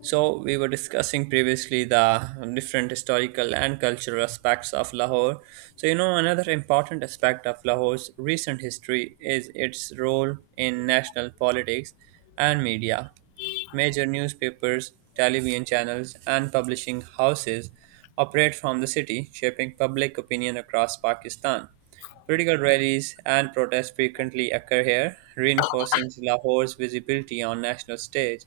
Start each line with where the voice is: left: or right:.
right: So, we were discussing previously the different historical and cultural aspects of Lahore. So, you know, another important aspect of Lahore's recent history is its role in national politics and media. Major newspapers, television channels, and publishing houses operate from the city, shaping public opinion across Pakistan. Political rallies and protests frequently occur here, reinforcing Lahore's visibility on national stage.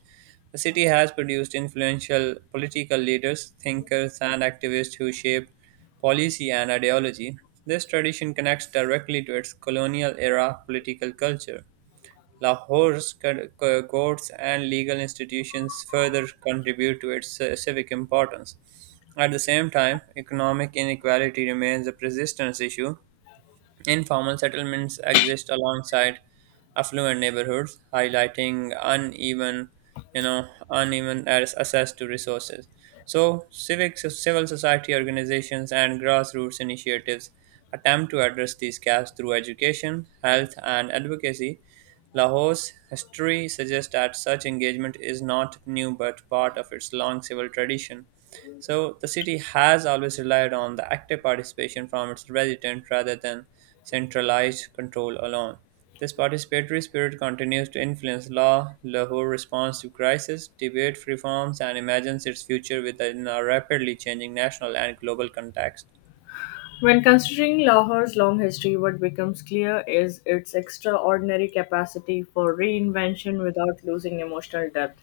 right: The city has produced influential political leaders, thinkers, and activists who shape policy and ideology. This tradition connects directly to its colonial era political culture. Lahore's courts and legal institutions further contribute to its civic importance. At the same time, economic inequality remains a persistent issue. Informal settlements exist alongside affluent neighborhoods, highlighting uneven access to resources. So, civil society organizations and grassroots initiatives attempt to address these gaps through education, health, and advocacy. Lahore's history suggests that such engagement is not new but part of its long civil tradition. So, the city has always relied on the active participation from its residents rather than centralized control alone. This participatory spirit continues to influence law, Lahore responds to crisis, debate reforms, and imagines its future within a rapidly changing national and global context.
left: When considering Lahore's long history, what becomes clear is its extraordinary capacity for reinvention without losing emotional depth.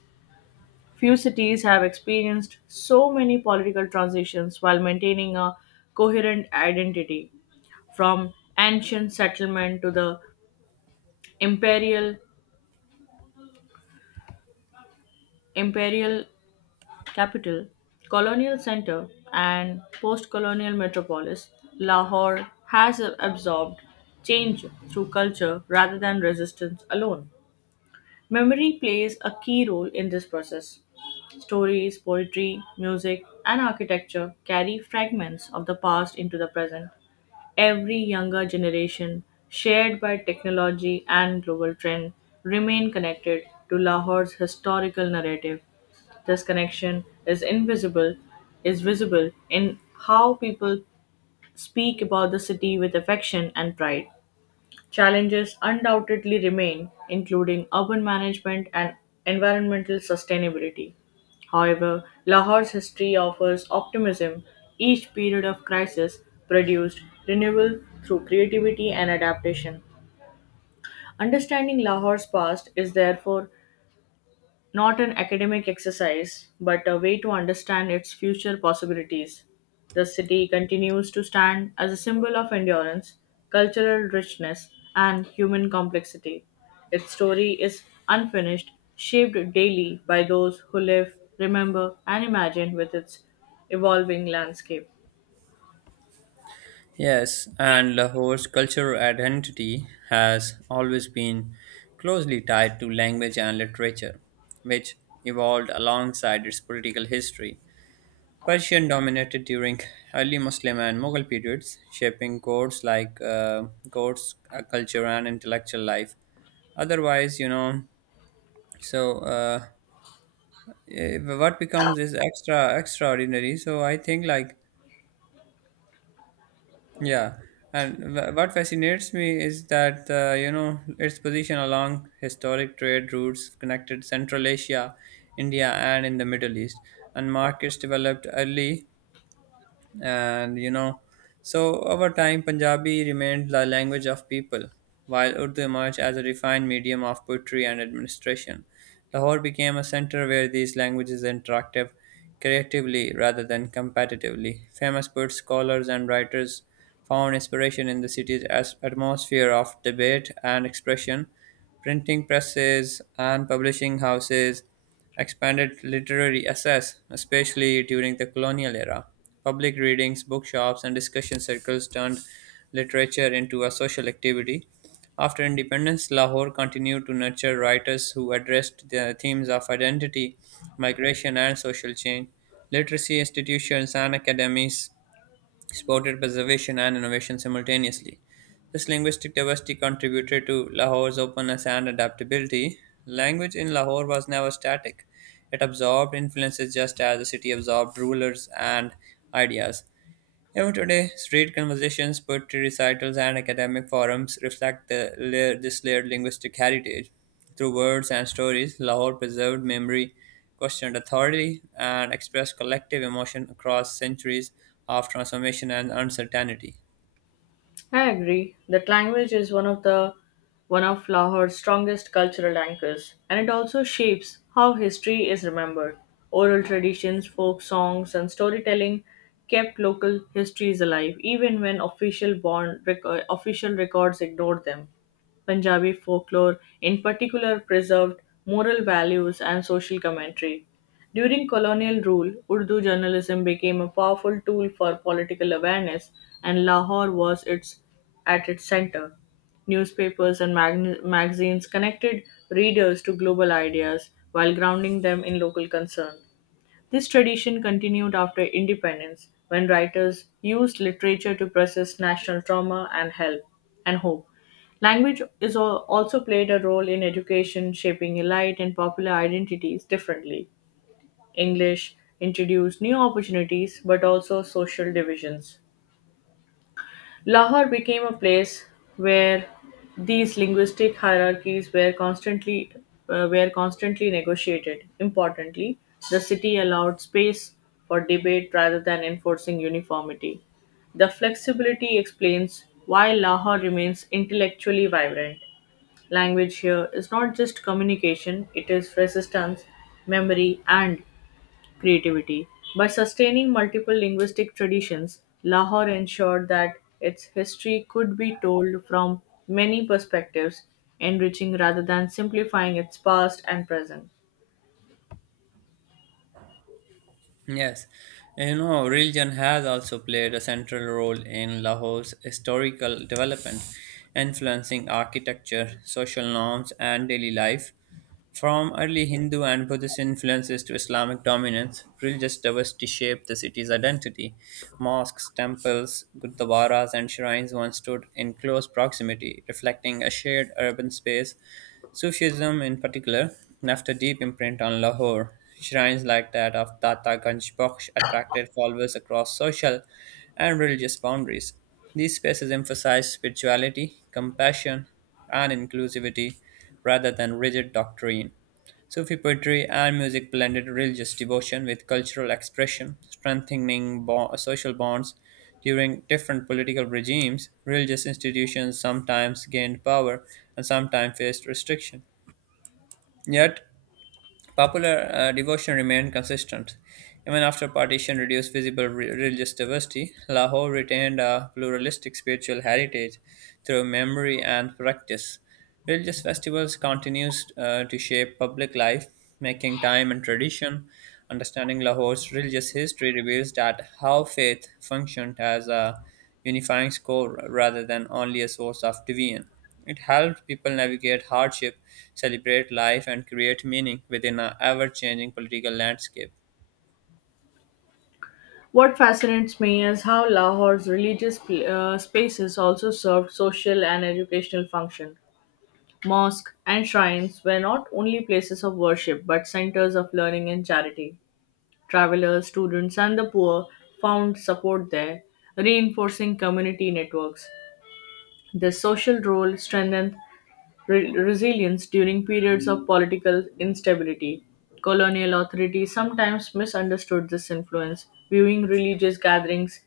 left: Few cities have experienced so many political transitions while maintaining a coherent identity, from ancient settlement to the imperial imperial capital, colonial center, and post colonial metropolis, Lahore has absorbed change through culture rather than resistance alone. Memory plays a key role in this process. Stories, poetry, music, and architecture carry fragments of the past into the present. Every younger generation, shared by technology and global trend, remain connected to Lahore's historical narrative. This connection is visible in how people speak about the city with affection and pride. Challenges undoubtedly remain, including urban management and environmental sustainability. However, Lahore's history offers optimism. Each period of crisis produced renewal through creativity and adaptation. Understanding Lahore's past is therefore not an academic exercise, but a way to understand its future possibilities. The city continues to stand as a symbol of endurance, cultural richness, and human complexity. Its story is unfinished, shaped daily by those who live, remember, and imagine with its evolving landscape.
right: Yes, and Lahore's cultural identity has always been closely tied to language and literature, which evolved alongside its political history. Persian dominated during early Muslim and Mughal periods, shaping codes, culture, and intellectual life. Otherwise, so uh, what becomes is extraordinary. So I think like Yeah, And what fascinates me is that its position along historic trade routes connected Central Asia, India, and in the Middle East, and markets developed early, and you know so over time, punjabi remained the language of people, while urdu emerged as a refined medium of poetry and administration. Lahore became a center where these languages interacted creatively rather than competitively. Famous poets, scholars, and writers found inspiration in the city's atmosphere of debate and expression. Printing presses and publishing houses expanded literary access, especially during the colonial era. Public readings, bookshops, and discussion circles turned literature into a social activity. After independence, Lahore continued to nurture writers who addressed the themes of identity, migration, and social change. Literacy institutions and academies supported preservation and innovation simultaneously. This linguistic diversity contributed to Lahore's openness and adaptability. Language in Lahore was never static, it absorbed influences just as the city absorbed rulers and ideas. Even today, street conversations, poetry recitals, and academic forums reflect this layered linguistic heritage. Through words and stories, Lahore preserved memory, questioned authority, and expressed collective emotion across centuries of transformation and uncertainty.
left: I agree that language is one of Lahore's strongest cultural anchors, and it also shapes how history is remembered. Oral traditions, folk songs, and storytelling kept local histories alive, even when official records ignored them. Punjabi folklore, in particular, preserved moral values and social commentary. During colonial rule, Urdu journalism became a powerful tool for political awareness, and at its center. Newspapers and magazines connected readers to global ideas while grounding them in local concern. This tradition continued after independence, when writers used literature to process national trauma and help and hope. Language also played a role in education, shaping elite and popular identities differently. English introduced new opportunities but also social divisions. Lahore became a place where these linguistic hierarchies were constantly negotiated. Importantly, the city allowed space for debate rather than enforcing uniformity. The flexibility explains why Lahore remains intellectually vibrant. Language here is not just communication, it is resistance, memory, and creativity. By sustaining multiple linguistic traditions, Lahore ensured that its history could be told from many perspectives, enriching rather than simplifying its past and present.
right: Yes, you know, religion has also played a central role in Lahore's historical development, influencing architecture, social norms, and daily life. From early Hindu and Buddhist influences to Islamic dominance, religious diversity shaped the city's identity. Mosques, temples, gurdwaras, and shrines once stood in close proximity, reflecting a shared urban space. Sufism, in particular, left a deep imprint on Lahore. Shrines like that of Tata Ganj Bakhsh attracted followers across social and religious boundaries. These spaces emphasize spirituality, compassion, and inclusivity rather than rigid doctrine. Sufi poetry and music blended religious devotion with cultural expression, strengthening social bonds during different political regimes. Religious institutions sometimes gained power and sometimes faced restriction. Yet, popular devotion remained consistent. Even after partition reduced visible religious diversity, Lahore retained a pluralistic spiritual heritage through memory and practice. Religious festivals continues to shape public life, making time and tradition. Understanding Lahore's religious history reveals that how faith functioned as a unifying score rather than only a source of division. It helped people navigate hardship, celebrate life, and create meaning within an ever changing political landscape.
left: What fascinates me is how Lahore's religious spaces also served social and educational function. Mosque and shrines were not only places of worship but centers of learning and charity. Travelers, students, and the poor found support there, reinforcing community networks. Their social role strengthened resilience during periods of political instability. Colonial authorities sometimes misunderstood this influence, viewing religious gatherings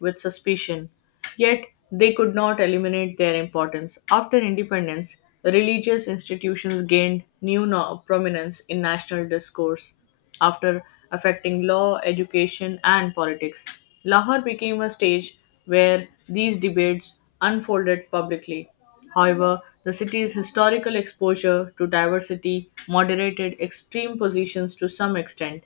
left: with suspicion. Yet, they could not eliminate their importance. After independence, religious institutions gained new prominence in national discourse after affecting law, education, and politics. Lahore became a stage where these debates unfolded publicly. However, the city's historical exposure to diversity moderated extreme positions to some extent.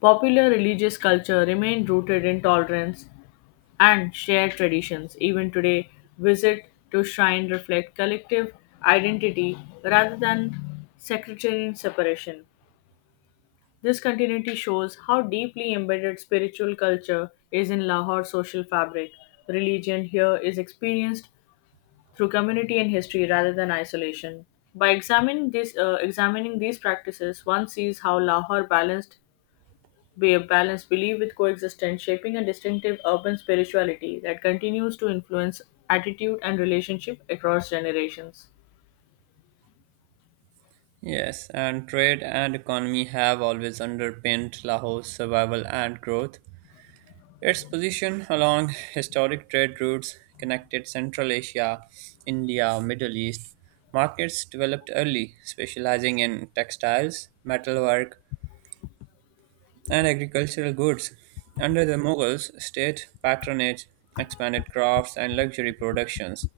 left: Popular religious culture remained rooted in tolerance and shared traditions. Even today, visit to shrine reflect collective identity rather than sectarian separation. This continuity shows how deeply embedded spiritual culture is in Lahore's social fabric. Religion here is experienced through community and history rather than isolation. By examining these practices, one sees how Lahore balanced belief with coexistence, shaping a distinctive urban spirituality that continues to influence attitude and relationship across generations.
right: Yes, and trade and economy have always underpinned Lahore's survival and growth. Its position along historic trade routes connected Central Asia, India, Middle East. Markets developed early, specializing in textiles, metalwork, and agricultural goods. Under the Mughals, state patronage expanded crafts and luxury productions.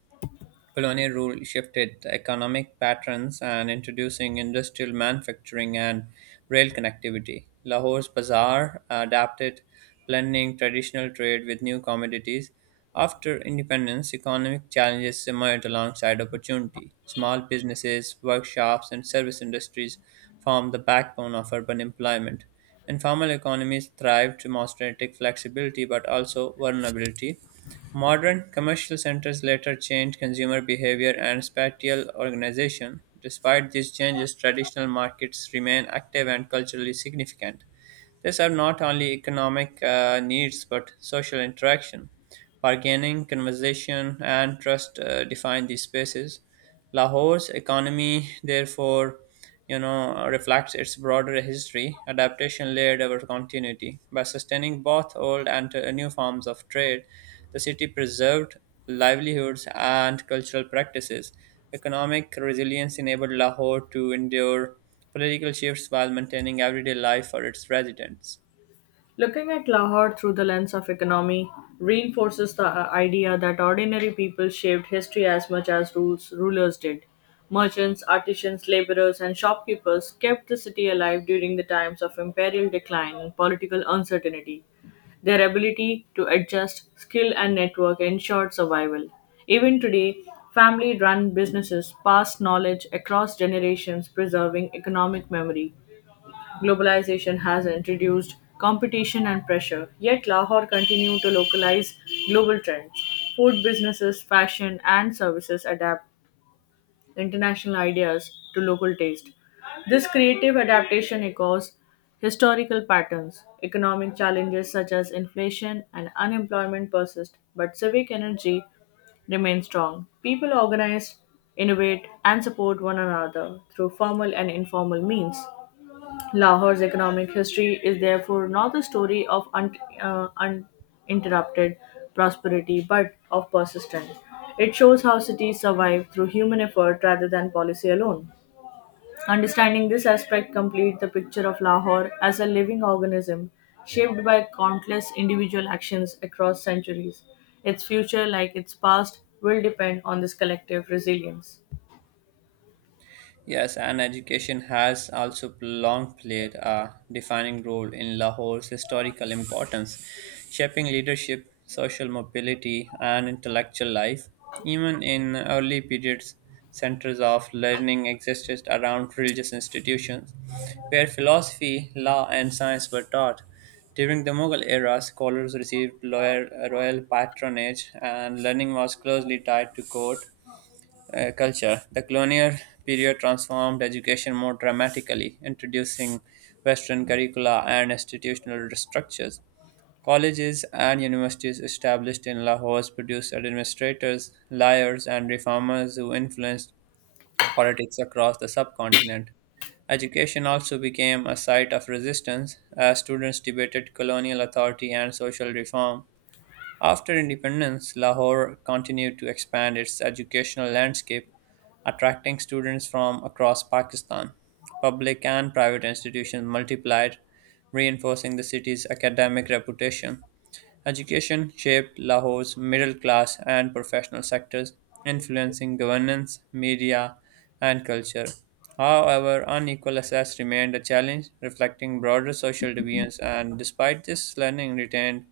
right: Colonial rule shifted the economic patterns and introducing industrial manufacturing and rail connectivity. Lahore's bazaar adapted, blending traditional trade with new commodities. After independence, economic challenges emerged alongside opportunity. Small businesses, workshops, and service industries formed the backbone of urban employment. Informal economies thrived, demonstrating flexibility but also vulnerability. Modern commercial centers later changed consumer behavior and spatial organization. Despite these changes, traditional markets remain active and culturally significant. They serve not only economic needs but social interaction. Bargaining, conversation, and trust define these spaces. Lahore's economy, therefore, you know, reflects its broader history. Adaptation layered over continuity. By sustaining both old and new forms of trade, the city preserved livelihoods and cultural practices. Economic resilience enabled Lahore to endure political shifts while maintaining everyday life for its residents.
left: Looking at Lahore through the lens of economy reinforces the idea that ordinary people shaped history as much as rulers did. Merchants, artisans, laborers, and shopkeepers kept the city alive during the times of imperial decline and political uncertainty. Their ability to adjust, skill, and network ensured survival. Even today, family run businesses pass knowledge across generations, preserving economic memory. Globalization has introduced competition and pressure, yet Lahore continues to localize global trends. Food businesses, fashion, and services adapt international ideas to local taste. This creative adaptation echoes historical patterns. Economic challenges such as inflation and unemployment persist, but civic energy remains strong. People organize, innovate, and support one another through formal and informal means. Lahore's economic history is therefore not the story of uninterrupted prosperity but of persistence. It shows how cities survive through human effort rather than policy alone. Understanding this aspect completes the picture of Lahore as a living organism shaped by countless individual actions across centuries. Its future, like its past, will depend on this collective resilience.
right: Yes, and education has also long played a defining role in Lahore's historical importance, shaping leadership, social mobility, and intellectual life. Even in early periods, centers of learning existed around religious institutions, where philosophy, law, and science were taught. During the Mughal era, scholars received royal patronage, and learning was closely tied to court culture. The colonial period transformed education more dramatically, introducing Western curricula and institutional structures. Colleges and universities established in Lahore produced administrators, lawyers, and reformers who influenced politics across the subcontinent. Education also became a site of resistance as students debated colonial authority and social reform. After independence, Lahore continued to expand its educational landscape, attracting students from across Pakistan. Public and private institutions multiplied, reinforcing the city's academic reputation. Education shaped Lahore's middle class and professional sectors, influencing governance, media, and culture. However, unequal access remained a challenge, reflecting broader social deviance, and despite this, learning retained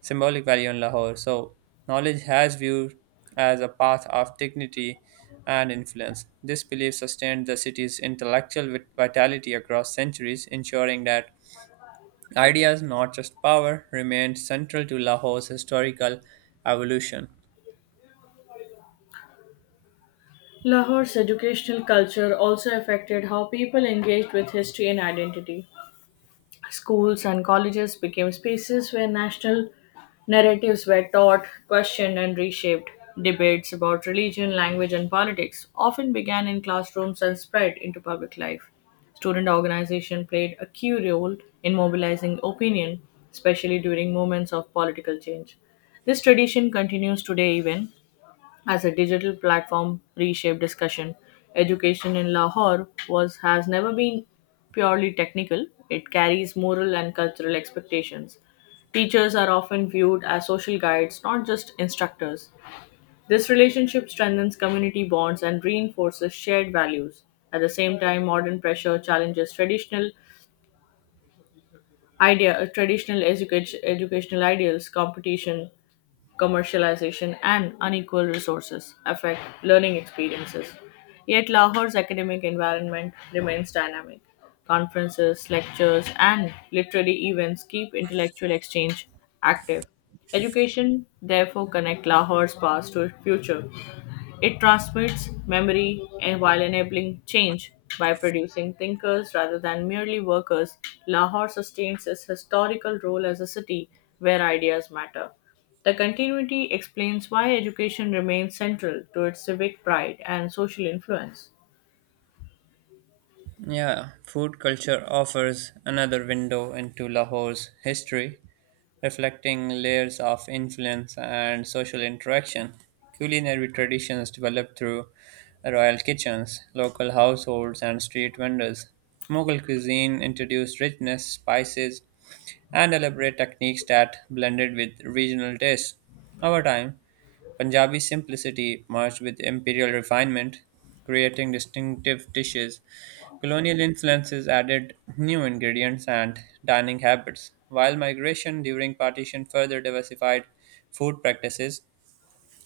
right: symbolic value in Lahore. So, knowledge has viewed as a path of dignity and influence. This belief sustained the city's intellectual vitality across centuries, ensuring that ideas, not just power, remained central to Lahore's historical evolution.
left: Lahore's educational culture also affected how people engaged with history and identity. Schools and colleges became spaces where national narratives were taught, questioned, and reshaped. Debates about religion, language, and politics often began in classrooms and spread into public life. Student organization played a key role in mobilizing opinion, especially during moments of political change. This tradition continues today even as a digital platform reshaped discussion. Education in Lahore was has never been purely technical. It carries moral and cultural expectations. Teachers are often viewed as social guides, not just instructors. This relationship strengthens community bonds and reinforces shared values. At the same time, modern pressure challenges traditional educational ideals, competition, commercialization, and unequal resources affect learning experiences. Yet Lahore's academic environment remains dynamic. Conferences, lectures, and literary events keep intellectual exchange active. Education therefore connects Lahore's past to its future. It transmits memory and while enabling change. By producing thinkers rather than merely workers, Lahore sustains its historical role as a city where ideas matter. The continuity explains why education remains central to its civic pride and social influence.
right: Yeah, food culture offers another window into Lahore's history, reflecting layers of influence and social interaction. Culinary traditions developed through royal kitchens, local households, and street vendors. Mughal cuisine introduced richness, spices, and elaborate techniques that blended with regional tastes. Over time, Punjabi simplicity merged with imperial refinement, creating distinctive dishes. Colonial influences added new ingredients and dining habits, while migration during partition further diversified food practices.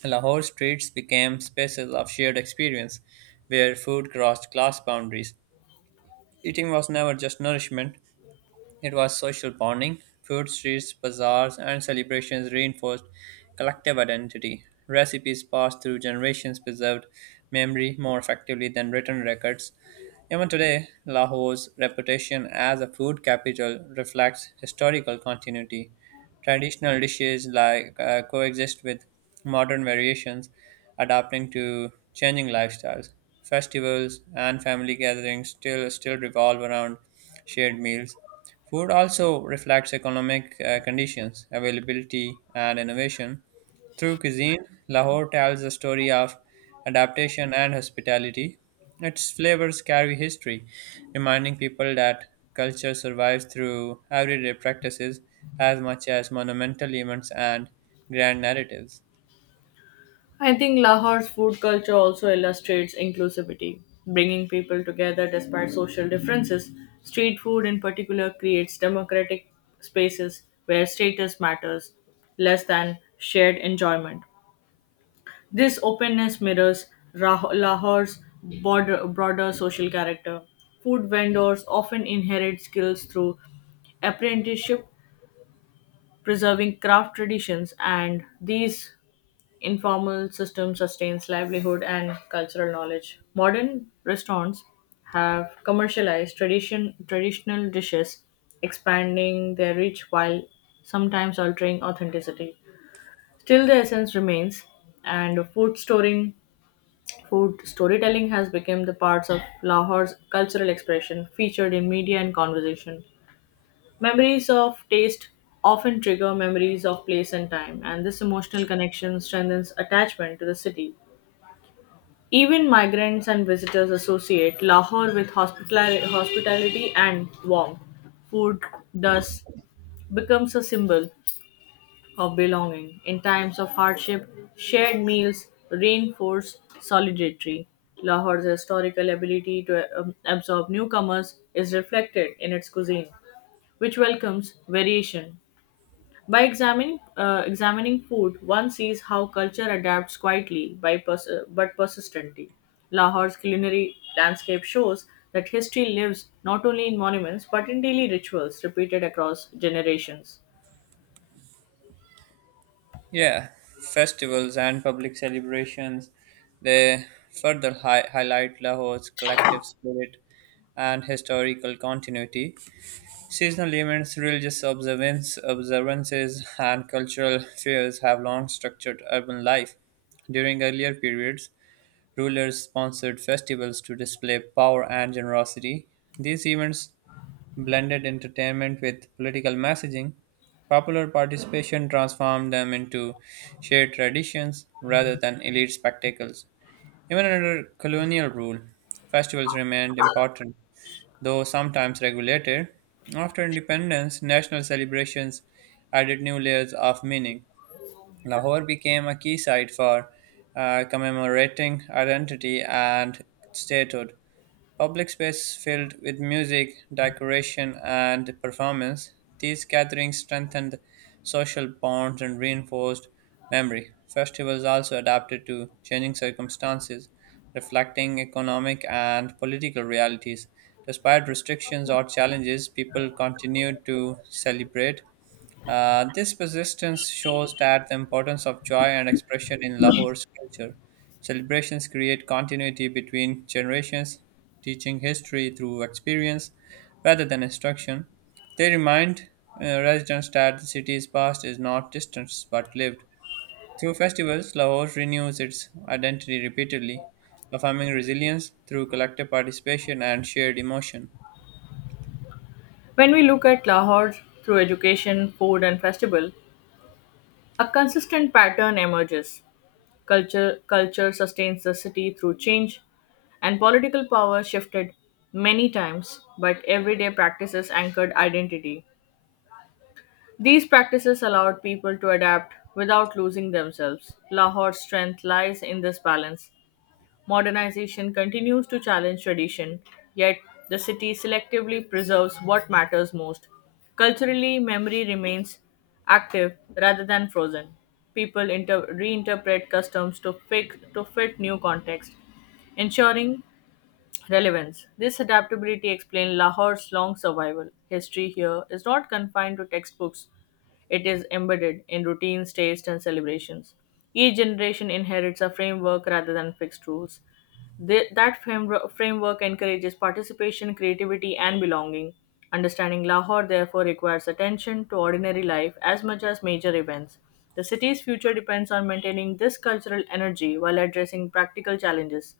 right: Lahore streets became spaces of shared experience where food crossed class boundaries. Eating was never just nourishment, it was social bonding. Food streets, bazaars, and celebrations reinforced collective identity. Recipes passed through generations preserved memory more effectively than written records. Even today, Lahore's reputation as a food capital reflects historical continuity. Traditional dishes like coexist with modern variations, adapting to changing lifestyles. Festivals and family gatherings still revolve around shared meals. Food also reflects economic conditions, availability, and innovation. Through cuisine, Lahore tells the story of adaptation and hospitality. Its flavors carry history, reminding people that culture survives through everyday practices as much as monumental events and grand narratives.
left: I think Lahore's food culture also illustrates inclusivity, bringing people together despite social differences. Street food, in particular, creates democratic spaces where status matters less than shared enjoyment. This openness mirrors Lahore's broader social character. Food vendors often inherit skills through apprenticeship, preserving craft traditions, and these informal system sustains livelihood and cultural knowledge. Modern restaurants have commercialized traditional dishes, expanding their reach while sometimes altering authenticity. Still, the essence remains, and food storytelling has become the parts of Lahore's cultural expression, featured in media and conversation. Memories of taste often trigger memories of place and time, and this emotional connection strengthens attachment to the city. Even migrants and visitors associate Lahore with hospitality and warmth. Food thus becomes a symbol of belonging. In times of hardship, shared meals reinforce solidarity. Lahore's historical ability to absorb newcomers is reflected in its cuisine, which welcomes variation. By examining food, one sees how culture adapts quietly but persistently. Lahore's culinary landscape shows that history lives not only in monuments but in daily rituals repeated across generations.
right: Yeah, festivals and public celebrations, they further highlight Lahore's collective spirit and historical continuity. Seasonal events, religious observances, and cultural fairs have long structured urban life. During earlier periods, rulers sponsored festivals to display power and generosity. These events blended entertainment with political messaging. Popular participation transformed them into shared traditions rather than elite spectacles. Even under colonial rule, festivals remained important, though sometimes regulated. After independence, national celebrations added new layers of meaning. Lahore became a key site for commemorating identity and statehood. Public space filled with music, decoration, and performance, these gatherings strengthened social bonds and reinforced memory. Festivals also adapted to changing circumstances, reflecting economic and political realities. Despite restrictions or challenges, people continued to celebrate. This persistence shows that the importance of joy and expression in Lahore's culture. Celebrations create continuity between generations, teaching history through experience rather than instruction. They remind residents that the city's past is not distant but lived. Through festivals, Lahore renews its identity repeatedly, affirming resilience through collective participation and shared emotion.
left: When we look at Lahore through education, food, and festival, a consistent pattern emerges. Culture sustains the city through change, and political power shifted many times, but everyday practices anchored identity. These practices allowed people to adapt without losing themselves. Lahore's strength lies in this balance. Modernization continues to challenge tradition, yet the city selectively preserves what matters most. Culturally, memory remains active rather than frozen. People reinterpret customs to fit new context, ensuring relevance. This adaptability explains Lahore's long survival. History here is not confined to textbooks, it is embedded in routines, tastes, and celebrations. Each generation inherits a framework rather than fixed rules. That framework encourages participation, creativity, and belonging. Understanding Lahore therefore requires attention to ordinary life as much as major events. The city's future depends on maintaining this cultural energy while addressing practical challenges.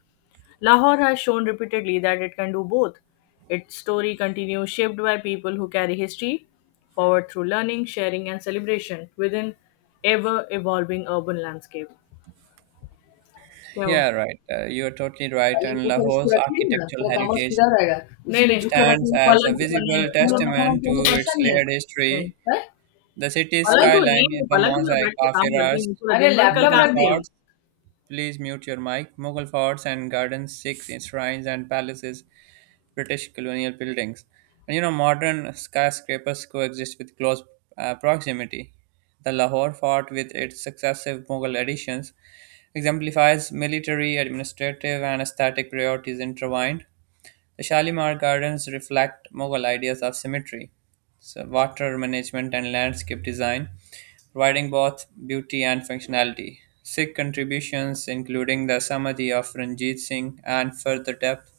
left: Lahore has shown repeatedly that it can do both. Its story continues shaped by people who carry history forward through learning, sharing, and celebration within ever evolving urban landscape. क्या हुआ?
right: Yeah, right. You are totally right.
left: पहले
right: And
left: इनको फिर इसको
right: Lahore's
left: रखिए ना
right: architectural
left: थोड़ा काम
right: heritage
left: सीधा रहेगा नहीं उसी नहीं, में नहीं झुक के
right: stands
left: बैठने
right: as a
left: पलंग पर नहीं
right: visible
left: वाला पलंग मखन
right: testament to
left: उनको भी
right: its
left: परेशान नहीं है
right: layered
left: नहीं
right: history.
left: हैं?
right: The city's
left: पलंग पलंग को
right: skyline is
left: नहीं
right: a
left: पलंग पर
right: mosaic
left: बैठ के
right: of
left: काम करते हैं
right: eras,
left: इनको अरे दिन भर कल लैपटॉप
right: Mughal
left: काम रख दिए किया.
right: forts, please mute your mic, Mughal forts and gardens, Sikh shrines and palaces, British colonial buildings. And you know, modern skyscrapers coexist with close proximity. The Lahore fort, with its successive Mughal additions, exemplifies military, administrative, and aesthetic priorities intertwined. The Shalimar Gardens reflect Mughal ideas of symmetry, so water management, and landscape design, providing both beauty and functionality. Sikh contributions, including the Samadhi of Ranjit Singh, and further depth,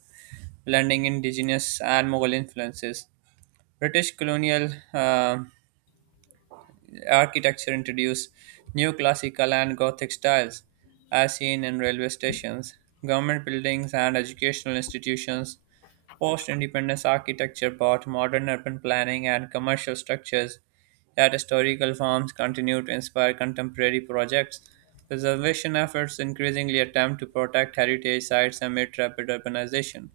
right: blending indigenous and Mughal influences. British colonial architecture introduced new classical and Gothic styles, as seen in railway stations, government buildings, and educational institutions. Post-independence architecture brought modern urban planning and commercial structures, yet historical forms continue to inspire contemporary projects. Preservation efforts increasingly attempt to protect heritage sites amid rapid urbanization.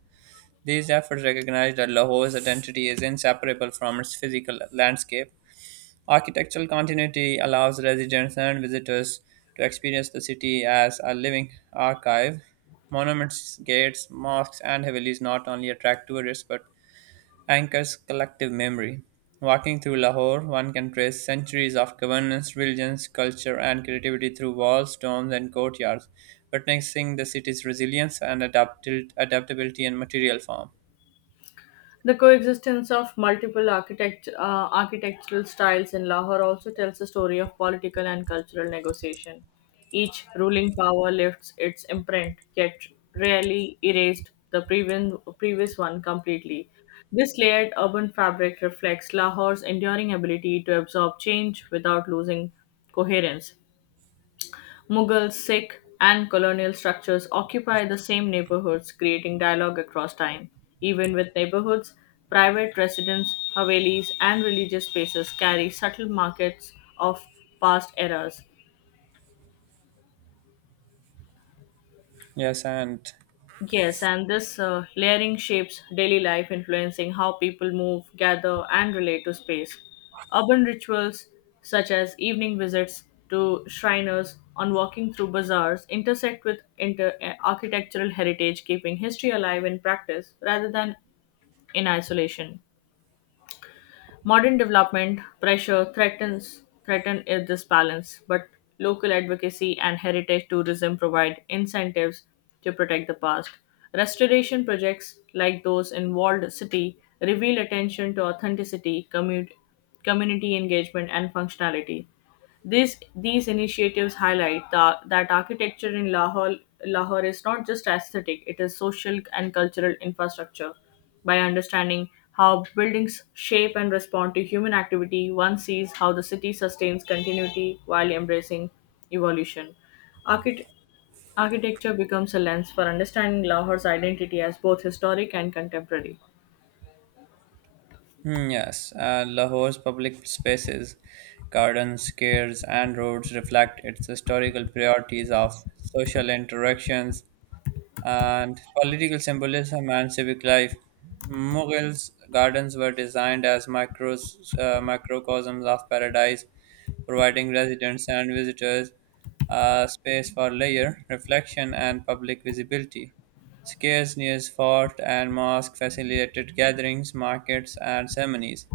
right: These efforts recognize that Lahore's identity is inseparable from its physical landscape. Architectural continuity allows residents and visitors to experience the city as a living archive. Monuments, gates, mosques, and havelis not only attract tourists but anchors collective memory. Walking through Lahore, one can trace centuries of governance, religions, culture, and creativity through walls, domes, and courtyards, witnessing the city's resilience and adaptability in material form.
left: The coexistence of multiple architectural styles in Lahore also tells the story of political and cultural negotiation. Each ruling power lifts its imprint, yet rarely erased the previous one completely. This layered urban fabric reflects Lahore's enduring ability to absorb change without losing coherence. Mughal, Sikh, and colonial structures occupy the same neighborhoods, creating dialogue across time. Even with neighborhoods, private residence, havelis, and religious spaces carry subtle markets of past eras.
right: Yes, and
left: Yes, and this layering shapes daily life, influencing how people move, gather, and relate to space. Urban rituals such as evening visits to shriners on walking through bazaars intersect with architectural heritage, keeping history alive in practice rather than in isolation. Modern development pressure threatens this balance, but local advocacy and heritage tourism provide incentives to protect the past. Restoration projects like those in Walled City reveal attention to authenticity, community engagement, and functionality. These initiatives highlight that architecture in Lahore is not just aesthetic, it is social and cultural infrastructure. By understanding how buildings shape and respond to human activity, one sees how the city sustains continuity while embracing evolution. Archit- Architecture becomes a lens for understanding Lahore's identity as both historic and contemporary.
right: yes, and Lahore's public spaces, gardens, squares, and roads reflect its historical priorities of social interactions, and political symbolism and civic life. Mughals' gardens were designed as microcosms of paradise, providing residents and visitors space for leisure, reflection, and public visibility. Squares near fort and mosque facilitated gatherings, markets, and ceremonies.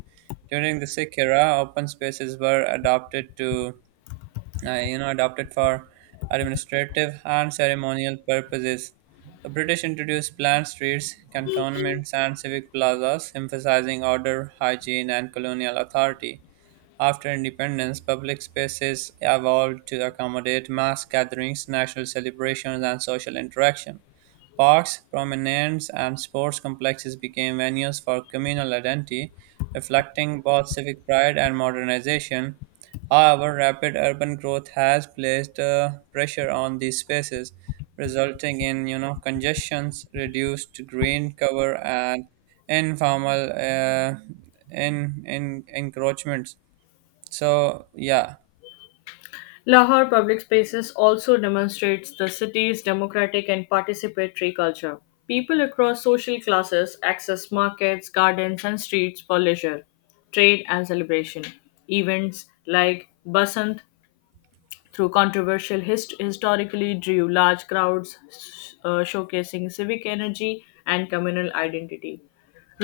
right: During the Sikh era, open spaces were adopted to you know, adopted for administrative and ceremonial purposes. The British introduced planned streets, cantonments, and civic plazas, emphasizing order, hygiene, and colonial authority. After independence, public spaces evolved to accommodate mass gatherings, national celebrations, and social interaction. Parks, promenades, and sports complexes became venues for communal identity, reflecting both civic pride and modernization. However, rapid urban growth has placed pressure on these spaces, resulting in you know congestions, reduced green cover, and informal in encroachments. So, yeah,
left: Lahore public spaces also demonstrates the city's democratic and participatory culture. People across social classes access markets, gardens, and streets for leisure, trade, and celebration. Events like Basant through controversial historically drew large crowds showcasing civic energy and communal identity.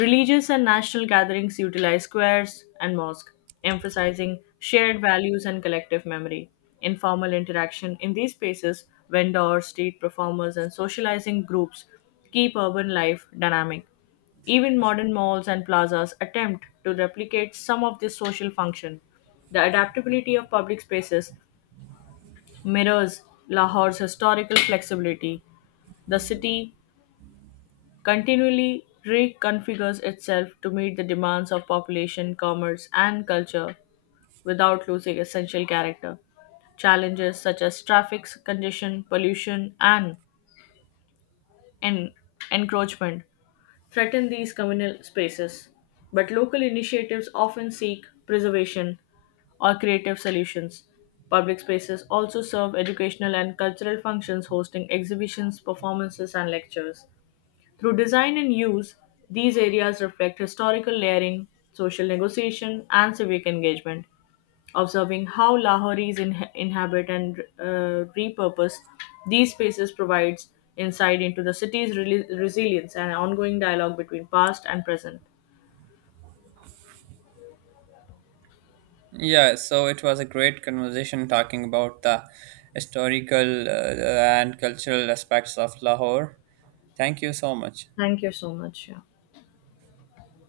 left: Religious and national gatherings utilize squares and mosques, emphasizing shared values and collective memory. Informal interaction in these spaces, vendors, street performers, and socializing groups keep urban life dynamic. Even modern malls and plazas attempt to replicate some of this social function. The adaptability of public spaces mirrors Lahore's historical flexibility. The city continually reconfigures itself to meet the demands of population, commerce, and culture without losing essential character. Challenges such as traffic congestion, pollution, and en- encroachment threaten these communal spaces, but local initiatives often seek preservation or creative solutions. Public spaces also serve educational and cultural functions, hosting exhibitions, performances, and lectures. Through design and use, these areas reflect historical layering, social negotiation, and civic engagement observing how Lahoris inhabit and repurpose these spaces provides insight into the city's reli resilience and ongoing dialogue between past and present.
right: yeah, so it was a great conversation talking about the historical and cultural aspects of Lahore. Thank you so much.
left: Thank you so much. Yeah.